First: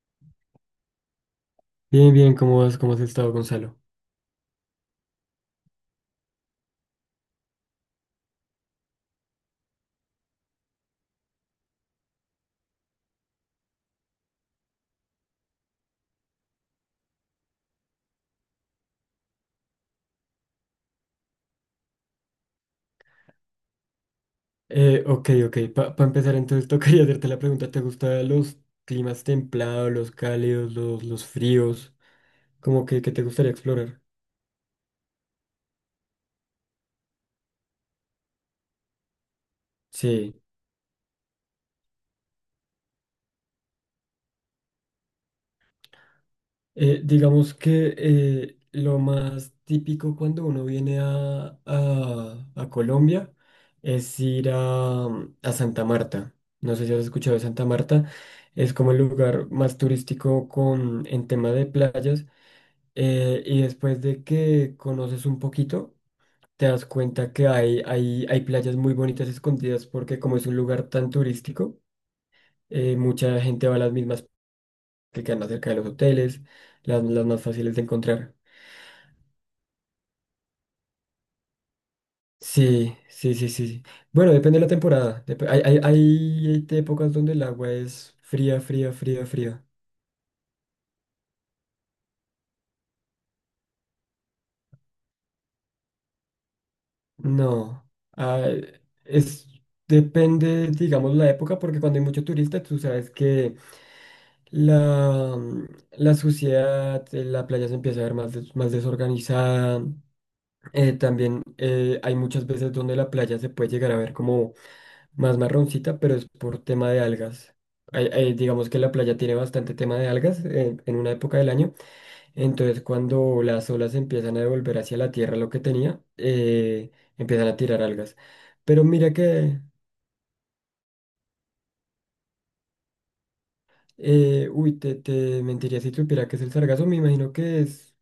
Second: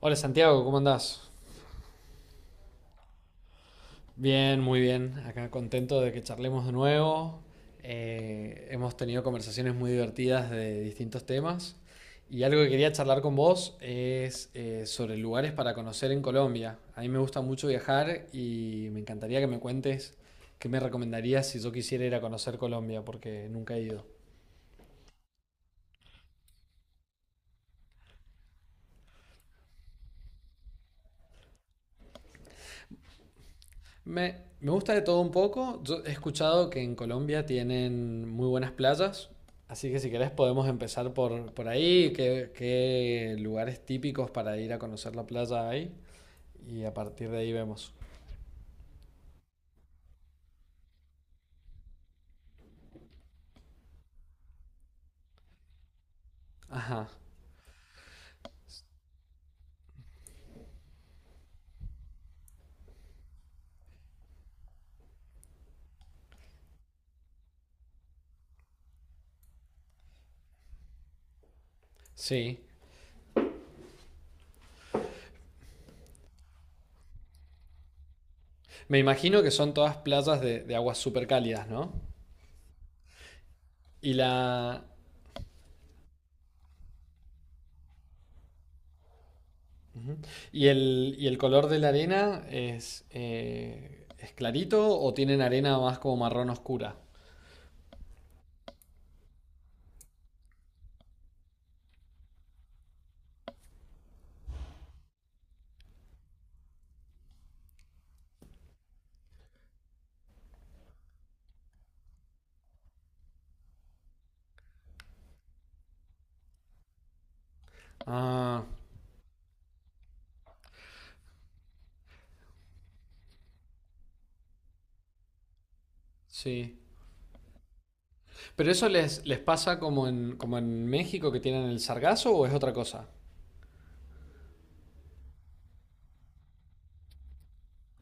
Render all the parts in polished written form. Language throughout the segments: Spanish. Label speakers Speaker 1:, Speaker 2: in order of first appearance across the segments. Speaker 1: Hola Santiago, ¿cómo andás?
Speaker 2: Bien, bien, ¿cómo vas? ¿Cómo has estado, Gonzalo?
Speaker 1: Bien, muy bien. Acá contento de que charlemos de nuevo. Hemos tenido conversaciones muy divertidas de distintos temas. Y algo que quería charlar con vos es sobre lugares para conocer en Colombia. A mí me gusta mucho viajar y me encantaría que me cuentes qué me recomendarías si yo quisiera ir a conocer Colombia, porque nunca he ido.
Speaker 2: Ok, ok. Para empezar, entonces tocaría hacerte la pregunta, ¿te gustan los climas templados, los cálidos, los fríos? ¿Cómo que te gustaría explorar?
Speaker 1: Me gusta de todo un poco. Yo he escuchado que en Colombia tienen muy buenas playas, así que si querés
Speaker 2: Sí.
Speaker 1: podemos empezar por ahí, qué lugares típicos para ir a conocer la playa hay, y a
Speaker 2: Eh,
Speaker 1: partir de ahí
Speaker 2: digamos
Speaker 1: vemos.
Speaker 2: que eh, lo más típico cuando uno viene a Colombia es ir a Santa Marta. No sé si has
Speaker 1: Ajá,
Speaker 2: escuchado de Santa Marta. Es como el lugar más turístico con, en tema de playas. Y después de que conoces un poquito, te das cuenta que hay playas muy bonitas escondidas porque como es un lugar tan turístico,
Speaker 1: sí.
Speaker 2: mucha gente va a las mismas que quedan más cerca de los hoteles, las más fáciles de encontrar.
Speaker 1: Me imagino que son todas playas de aguas súper cálidas, ¿no?
Speaker 2: Sí, sí, sí, sí, sí.
Speaker 1: Y
Speaker 2: Bueno, depende de la
Speaker 1: la,
Speaker 2: temporada. Hay, hay, hay épocas donde el agua es fría, fría, fría, fría.
Speaker 1: y el color de la arena es clarito o tienen arena más como marrón oscura.
Speaker 2: No, ah, es, depende, digamos, la época, porque cuando hay mucho turista, tú sabes que la, mm, la suciedad, la playa se empieza a ver más, más desorganizada. También hay muchas veces donde la playa se puede llegar a ver como más marroncita, pero es por tema de algas.
Speaker 1: Ah,
Speaker 2: Digamos que la playa tiene bastante tema de algas en una época del año, entonces cuando las olas empiezan a devolver hacia la tierra lo que tenía,
Speaker 1: sí.
Speaker 2: empiezan a tirar algas.
Speaker 1: ¿Pero
Speaker 2: Pero
Speaker 1: eso
Speaker 2: mira
Speaker 1: les
Speaker 2: que,
Speaker 1: pasa como en, como en México que tienen el sargazo o es otra cosa?
Speaker 2: uy, te mentiría si supiera que es el sargazo, me imagino que es...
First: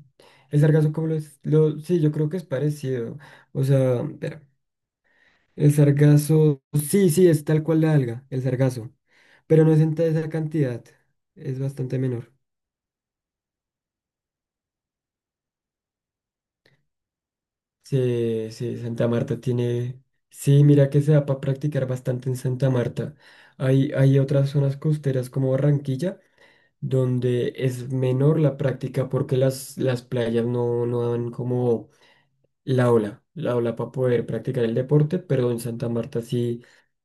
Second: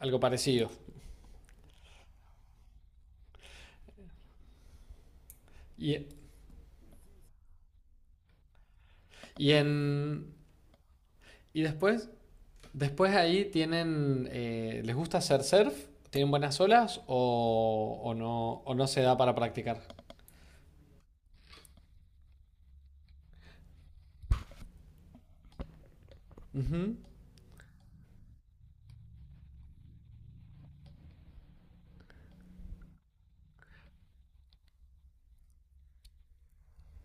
Speaker 1: Algo
Speaker 2: El
Speaker 1: parecido.
Speaker 2: sargazo, como lo es? Lo, sí, yo creo que es parecido. O sea, espera, el
Speaker 1: Y,
Speaker 2: sargazo, sí, sí, es tal cual la alga, el sargazo,
Speaker 1: y
Speaker 2: pero no es en esa
Speaker 1: en.
Speaker 2: cantidad, es
Speaker 1: Y
Speaker 2: bastante
Speaker 1: después.
Speaker 2: menor.
Speaker 1: Después ahí tienen. ¿Les gusta hacer surf? ¿Tienen buenas olas?
Speaker 2: Sí,
Speaker 1: O
Speaker 2: sí,
Speaker 1: no se
Speaker 2: Santa
Speaker 1: da para
Speaker 2: Marta
Speaker 1: practicar.
Speaker 2: tiene. Sí, mira que se da para practicar bastante en Santa Marta. Hay otras zonas costeras como Barranquilla,
Speaker 1: Ujú.
Speaker 2: donde es menor la práctica porque las playas no, no dan como la ola para poder practicar el deporte, pero en Santa Marta sí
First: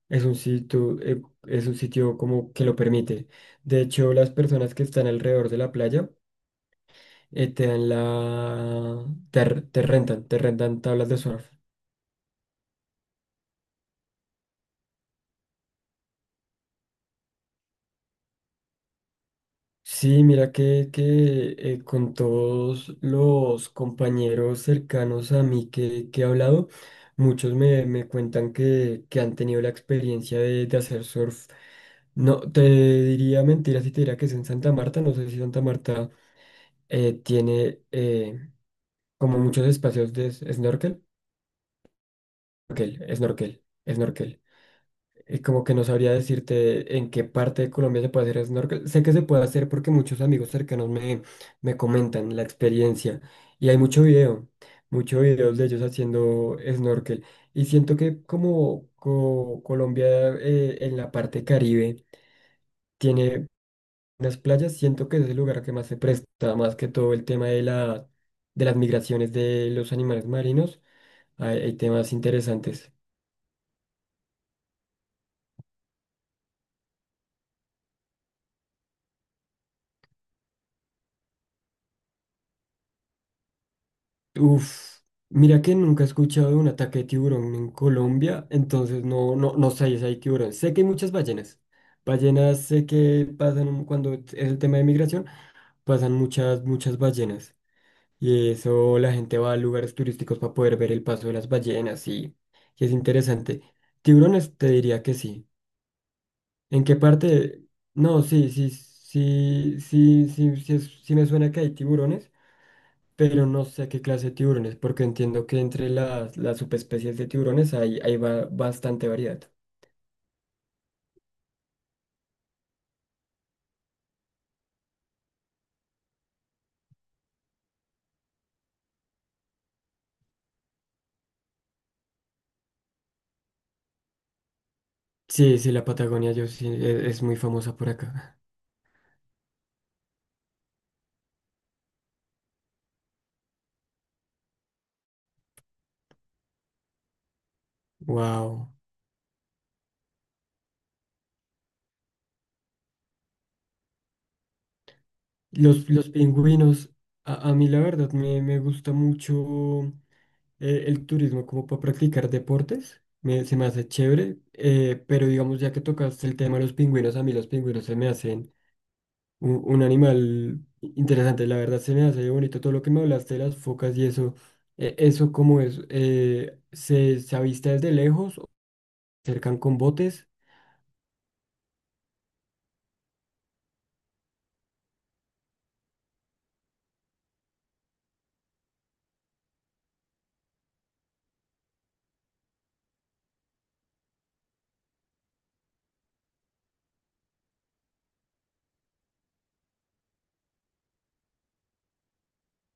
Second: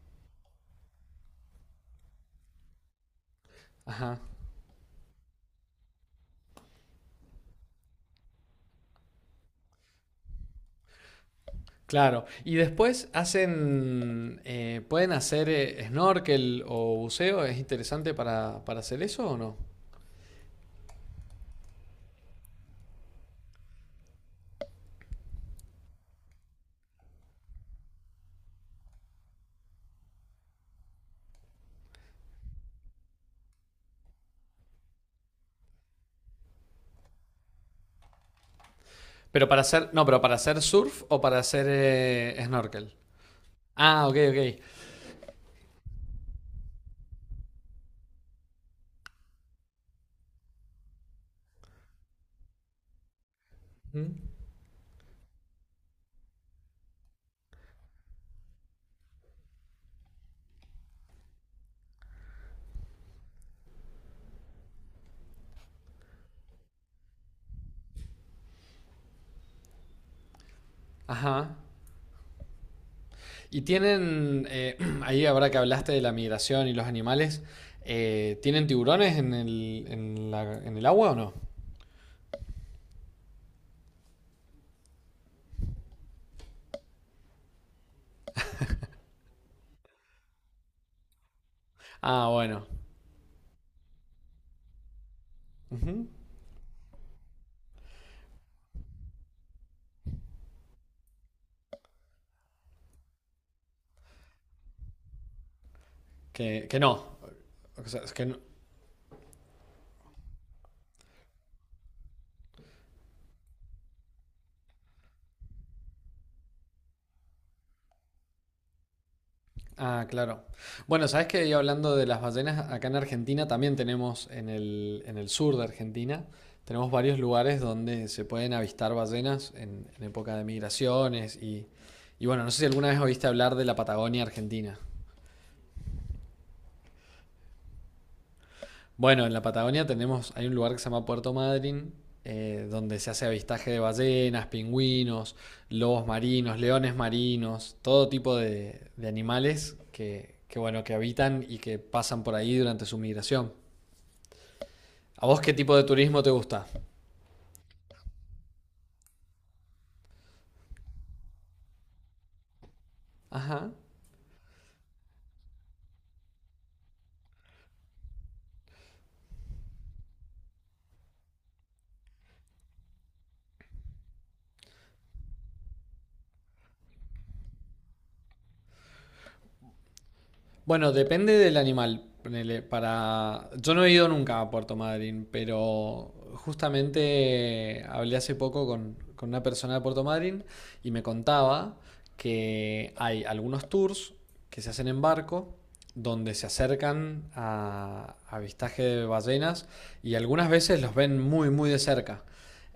Speaker 2: es un sitio, eh, es un sitio como que lo permite. De hecho,
Speaker 1: Ajá.
Speaker 2: las personas que están alrededor de la playa te dan la, te rentan tablas de surf.
Speaker 1: Claro. Y después hacen. ¿Pueden hacer snorkel o buceo? ¿Es interesante para hacer eso o no?
Speaker 2: Sí, mira que, que con todos los compañeros cercanos a mí que he hablado, muchos me, me cuentan que han tenido la experiencia de hacer surf. No, te diría mentira si te diría que es en Santa Marta. No sé si Santa Marta tiene como
Speaker 1: Pero para
Speaker 2: muchos
Speaker 1: hacer, no,
Speaker 2: espacios
Speaker 1: pero
Speaker 2: de
Speaker 1: para hacer
Speaker 2: snorkel.
Speaker 1: surf o para hacer snorkel.
Speaker 2: Snorkel, snorkel,
Speaker 1: Ah, ok,
Speaker 2: snorkel.
Speaker 1: ok.
Speaker 2: Y como que no sabría decirte en qué parte de Colombia se puede hacer snorkel. Sé que se puede hacer porque muchos amigos cercanos me, me comentan la experiencia. Y hay mucho
Speaker 1: Mm,
Speaker 2: video, mucho videos de ellos haciendo snorkel. Y siento que como Colombia en la parte Caribe tiene unas playas, siento que es el lugar que más se presta, más que todo el tema de la, de las migraciones de los animales marinos.
Speaker 1: ajá.
Speaker 2: Hay temas interesantes.
Speaker 1: Y tienen, ahí ahora que hablaste de la migración y los animales, ¿tienen tiburones en el, en el agua o no?
Speaker 2: Uf, mira que nunca he escuchado de un ataque de tiburón en Colombia, entonces no, no, no sé si hay tiburón. Sé que hay muchas ballenas.
Speaker 1: Ah,
Speaker 2: Ballenas
Speaker 1: bueno.
Speaker 2: sé que pasan cuando es el tema de migración,
Speaker 1: Ujú.
Speaker 2: pasan muchas, muchas ballenas. Y eso la gente va a lugares turísticos para poder ver el paso de las ballenas y es interesante. Tiburones te diría que sí.
Speaker 1: Que
Speaker 2: ¿En
Speaker 1: no.
Speaker 2: qué parte?
Speaker 1: O sea, es
Speaker 2: No,
Speaker 1: que no.
Speaker 2: sí, sí, sí, sí, sí, sí, sí me suena que hay tiburones pero no sé qué clase de tiburones, porque entiendo que entre las subespecies de tiburones hay, hay bastante variedad.
Speaker 1: Ah, claro. Bueno, sabes que hablando de las ballenas, acá en Argentina también tenemos, en el sur de Argentina, tenemos varios lugares donde se pueden avistar ballenas en época de migraciones y bueno, no sé si alguna vez oíste hablar de la Patagonia Argentina.
Speaker 2: Sí, sí, la Patagonia yo sí, es, muy famosa por acá.
Speaker 1: Bueno, en la Patagonia tenemos, hay un lugar que se llama Puerto Madryn, donde se hace avistaje de ballenas, pingüinos, lobos marinos, leones marinos, todo tipo
Speaker 2: Wow.
Speaker 1: de animales que, bueno, que habitan y que pasan por ahí durante su migración. ¿A vos qué tipo de
Speaker 2: Los
Speaker 1: turismo te gusta?
Speaker 2: pingüinos, a mí la verdad me, me gusta mucho, el turismo como para practicar deportes. Me, se me
Speaker 1: Ajá.
Speaker 2: hace chévere, pero digamos, ya que tocaste el tema de los pingüinos, a mí los pingüinos se me hacen un animal interesante. La verdad se me hace bonito todo lo que me hablaste de las focas y eso. ¿Eso cómo es? ¿Se, se avista desde lejos o se acercan con botes?
Speaker 1: Bueno, depende del animal. Ponele, para... Yo no he ido nunca a Puerto Madryn, pero justamente hablé hace poco con una persona de Puerto Madryn y me contaba que hay algunos tours que se hacen en barco donde se acercan a avistaje de ballenas y algunas veces los ven muy, muy de cerca.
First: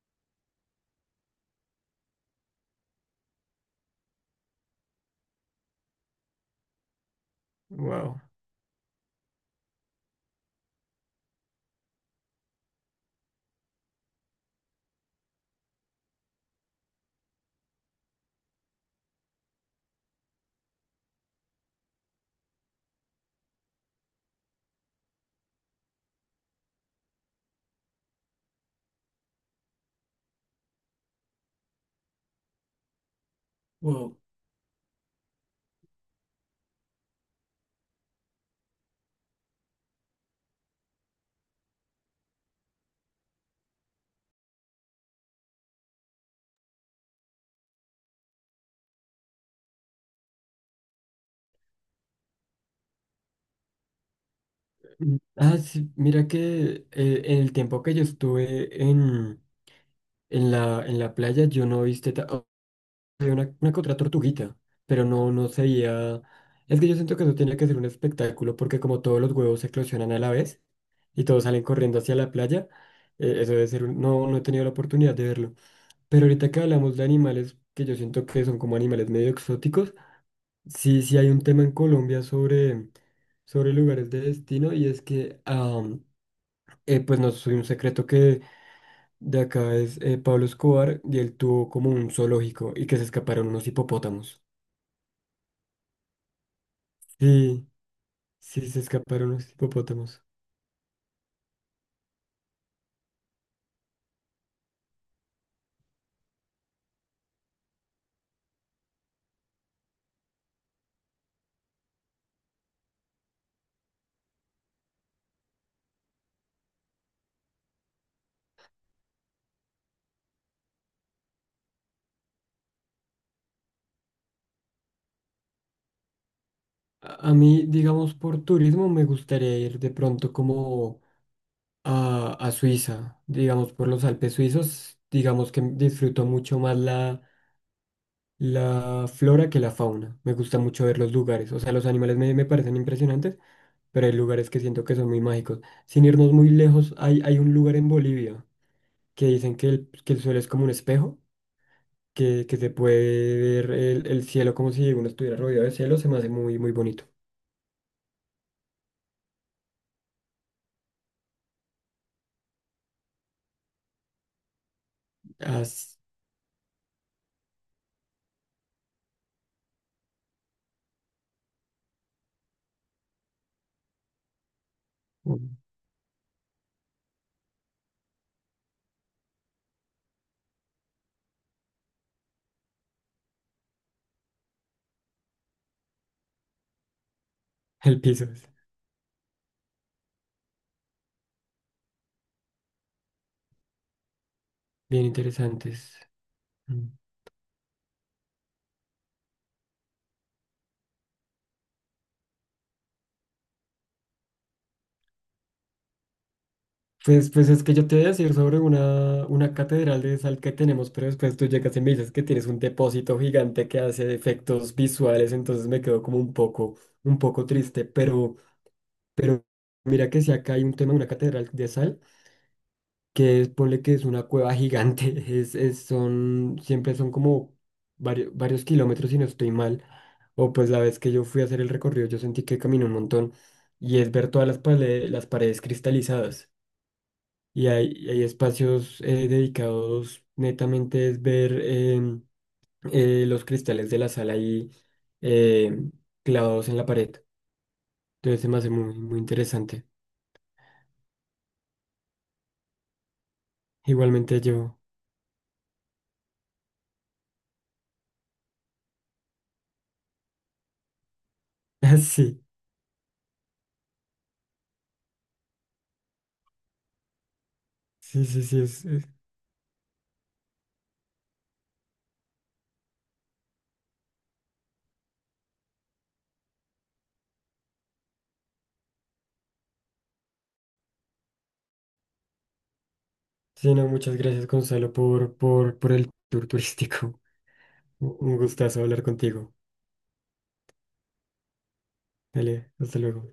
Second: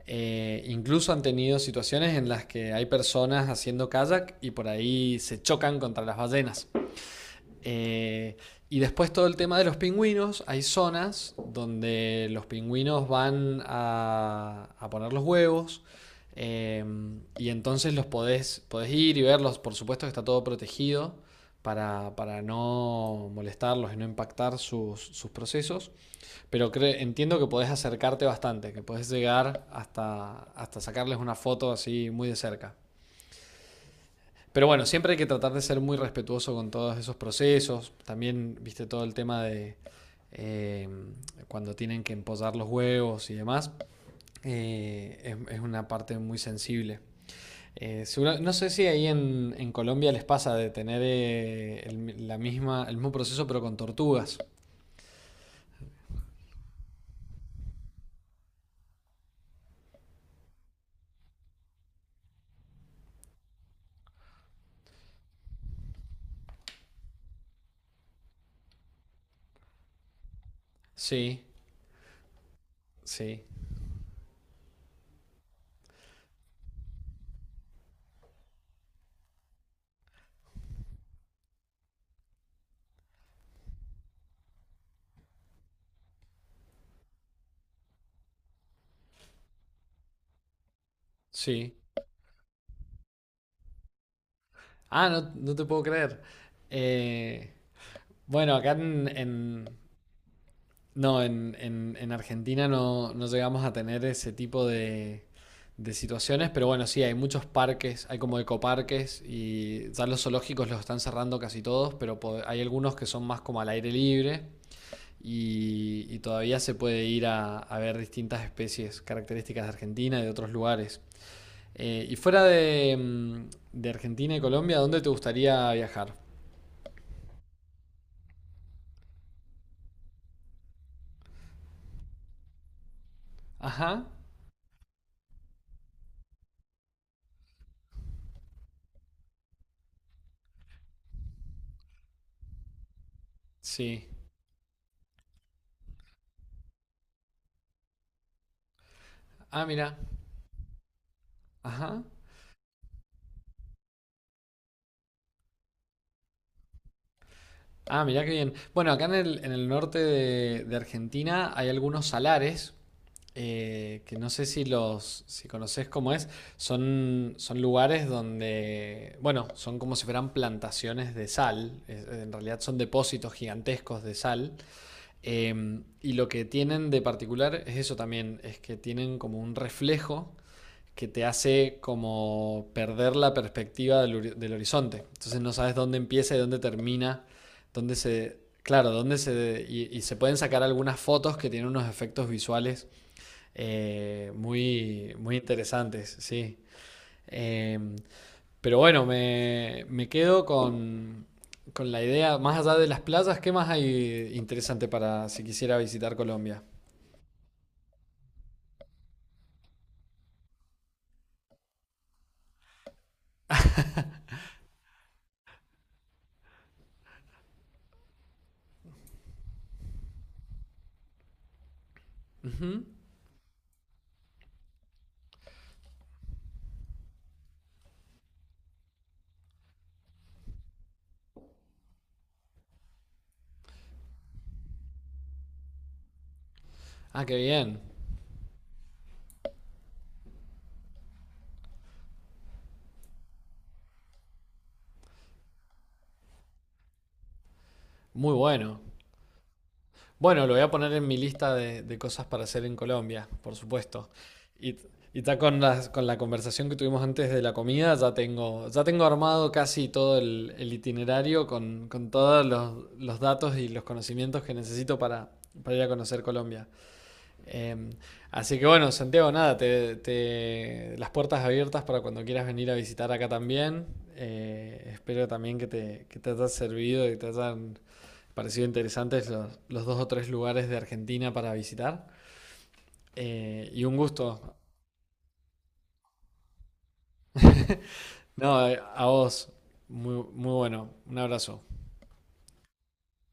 Speaker 1: Incluso han tenido situaciones en las que hay personas haciendo kayak y por ahí se chocan contra las ballenas.
Speaker 2: Wow.
Speaker 1: Eh, y después todo el tema de los pingüinos, hay zonas donde los pingüinos van a poner los huevos eh, y entonces los podés, podés ir y verlos, por supuesto que está todo protegido para no molestarlos y no impactar sus, sus procesos, pero cre- entiendo que podés acercarte bastante, que podés llegar hasta, hasta sacarles una foto así muy de cerca.
Speaker 2: Wow.
Speaker 1: Pero bueno, siempre hay que tratar de ser muy respetuoso con todos esos procesos. También, viste, todo el tema de eh, cuando tienen que empollar los huevos y demás. Es una parte muy sensible. Seguro- no sé si ahí en Colombia les pasa de tener el, la misma, el mismo proceso pero con tortugas.
Speaker 2: Mm. Ah, sí, mira que en el tiempo que yo estuve en la playa, yo no viste, había una que otra tortuguita, pero no, no se veía. Es que yo siento que eso tiene que ser un espectáculo, porque como todos los huevos se eclosionan a la vez y
Speaker 1: Sí,
Speaker 2: todos salen corriendo hacia la playa,
Speaker 1: sí,
Speaker 2: eso debe ser no, no he tenido la oportunidad de verlo. Pero ahorita que hablamos de animales, que yo siento que son como animales medio exóticos, sí, sí hay un tema en Colombia sobre, sobre lugares de destino y es que, pues no soy un secreto que de acá es Pablo Escobar y él tuvo
Speaker 1: sí.
Speaker 2: como un zoológico y que se escaparon unos hipopótamos.
Speaker 1: Ah, no, no te puedo creer. Eh,
Speaker 2: Sí.
Speaker 1: bueno,
Speaker 2: Sí,
Speaker 1: acá
Speaker 2: se escaparon los
Speaker 1: en-
Speaker 2: hipopótamos.
Speaker 1: No, en Argentina no, no llegamos a tener ese tipo de situaciones, pero bueno, sí, hay muchos parques, hay como ecoparques y ya los zoológicos los están cerrando casi todos, pero po- hay algunos que son más como al aire libre y todavía se puede ir a ver distintas especies características de Argentina y de otros lugares. Y fuera de, de Argentina y Colombia, ¿dónde te gustaría viajar?
Speaker 2: A mí, digamos, por turismo me gustaría ir de pronto como a Suiza, digamos, por los
Speaker 1: Ajá,
Speaker 2: Alpes suizos, digamos que disfruto mucho más la, la flora que la fauna. Me gusta mucho ver los lugares, o sea, los animales me, me parecen impresionantes,
Speaker 1: sí.
Speaker 2: pero hay lugares que siento que son muy mágicos. Sin irnos muy lejos, hay un lugar en Bolivia que dicen
Speaker 1: Ah, mira.
Speaker 2: que el suelo es como un espejo.
Speaker 1: Ajá.
Speaker 2: Que se puede ver el cielo como si uno estuviera rodeado de cielo, se me hace muy, muy bonito.
Speaker 1: Ah, mirá qué bien. Bueno, acá en el norte de Argentina hay algunos salares que no sé si los, si conocés
Speaker 2: As-
Speaker 1: cómo es. Son lugares donde, bueno, son como si fueran plantaciones de sal. Es- en realidad son depósitos gigantescos de sal. Y lo que tienen de particular es eso también, es que tienen como un reflejo que te hace como perder la perspectiva del, del horizonte. Entonces no sabes dónde empieza y dónde termina, dónde
Speaker 2: el piso,
Speaker 1: se... Claro, dónde se... Y, y se pueden sacar algunas fotos que tienen unos efectos visuales
Speaker 2: bien
Speaker 1: muy, muy
Speaker 2: interesantes.
Speaker 1: interesantes, sí.
Speaker 2: Mm.
Speaker 1: Eh, pero bueno, me quedo con la idea, más allá de las playas, ¿qué más hay interesante para si quisiera visitar Colombia?
Speaker 2: Pues, pues es que yo te voy a decir sobre una catedral de sal que tenemos, pero después tú llegas y me dices que tienes un depósito gigante que hace efectos visuales, entonces me quedo como un poco triste, pero mira que si acá hay un tema de una catedral de sal
Speaker 1: Ujú.
Speaker 2: que es, ponle que es una cueva gigante, es, siempre son como varios, varios kilómetros si no estoy mal, o pues la vez que yo fui a hacer el recorrido yo sentí que caminé un montón, y es ver todas las, las paredes cristalizadas,
Speaker 1: Ah, qué
Speaker 2: y
Speaker 1: bien.
Speaker 2: hay espacios dedicados netamente es ver los cristales de la sala ahí em, clavados en la pared,
Speaker 1: Muy
Speaker 2: entonces se me hace
Speaker 1: bueno.
Speaker 2: muy, muy interesante.
Speaker 1: Bueno, lo voy a poner en mi lista de cosas para hacer en Colombia, por supuesto.
Speaker 2: Igualmente
Speaker 1: Y,
Speaker 2: yo,
Speaker 1: y ya con las- con la conversación que tuvimos antes de la comida, ya tengo armado casi todo el itinerario con
Speaker 2: sí,
Speaker 1: todos los datos y los conocimientos que necesito para ir a conocer Colombia. Em,
Speaker 2: sí, sí,
Speaker 1: Así
Speaker 2: sí,
Speaker 1: que
Speaker 2: es,
Speaker 1: bueno, Santiago, nada, te- las puertas abiertas para cuando quieras venir a visitar acá también. Espero también que te haya servido y te hayan Pareció interesantes los dos o tres lugares de Argentina para visitar.
Speaker 2: Sí,
Speaker 1: Y
Speaker 2: no,
Speaker 1: un
Speaker 2: muchas gracias,
Speaker 1: gusto.
Speaker 2: Gonzalo, por el tour turístico. Un
Speaker 1: No,
Speaker 2: gustazo hablar
Speaker 1: a vos.
Speaker 2: contigo.
Speaker 1: Muy, muy bueno. Un abrazo.
Speaker 2: Dale, hasta luego.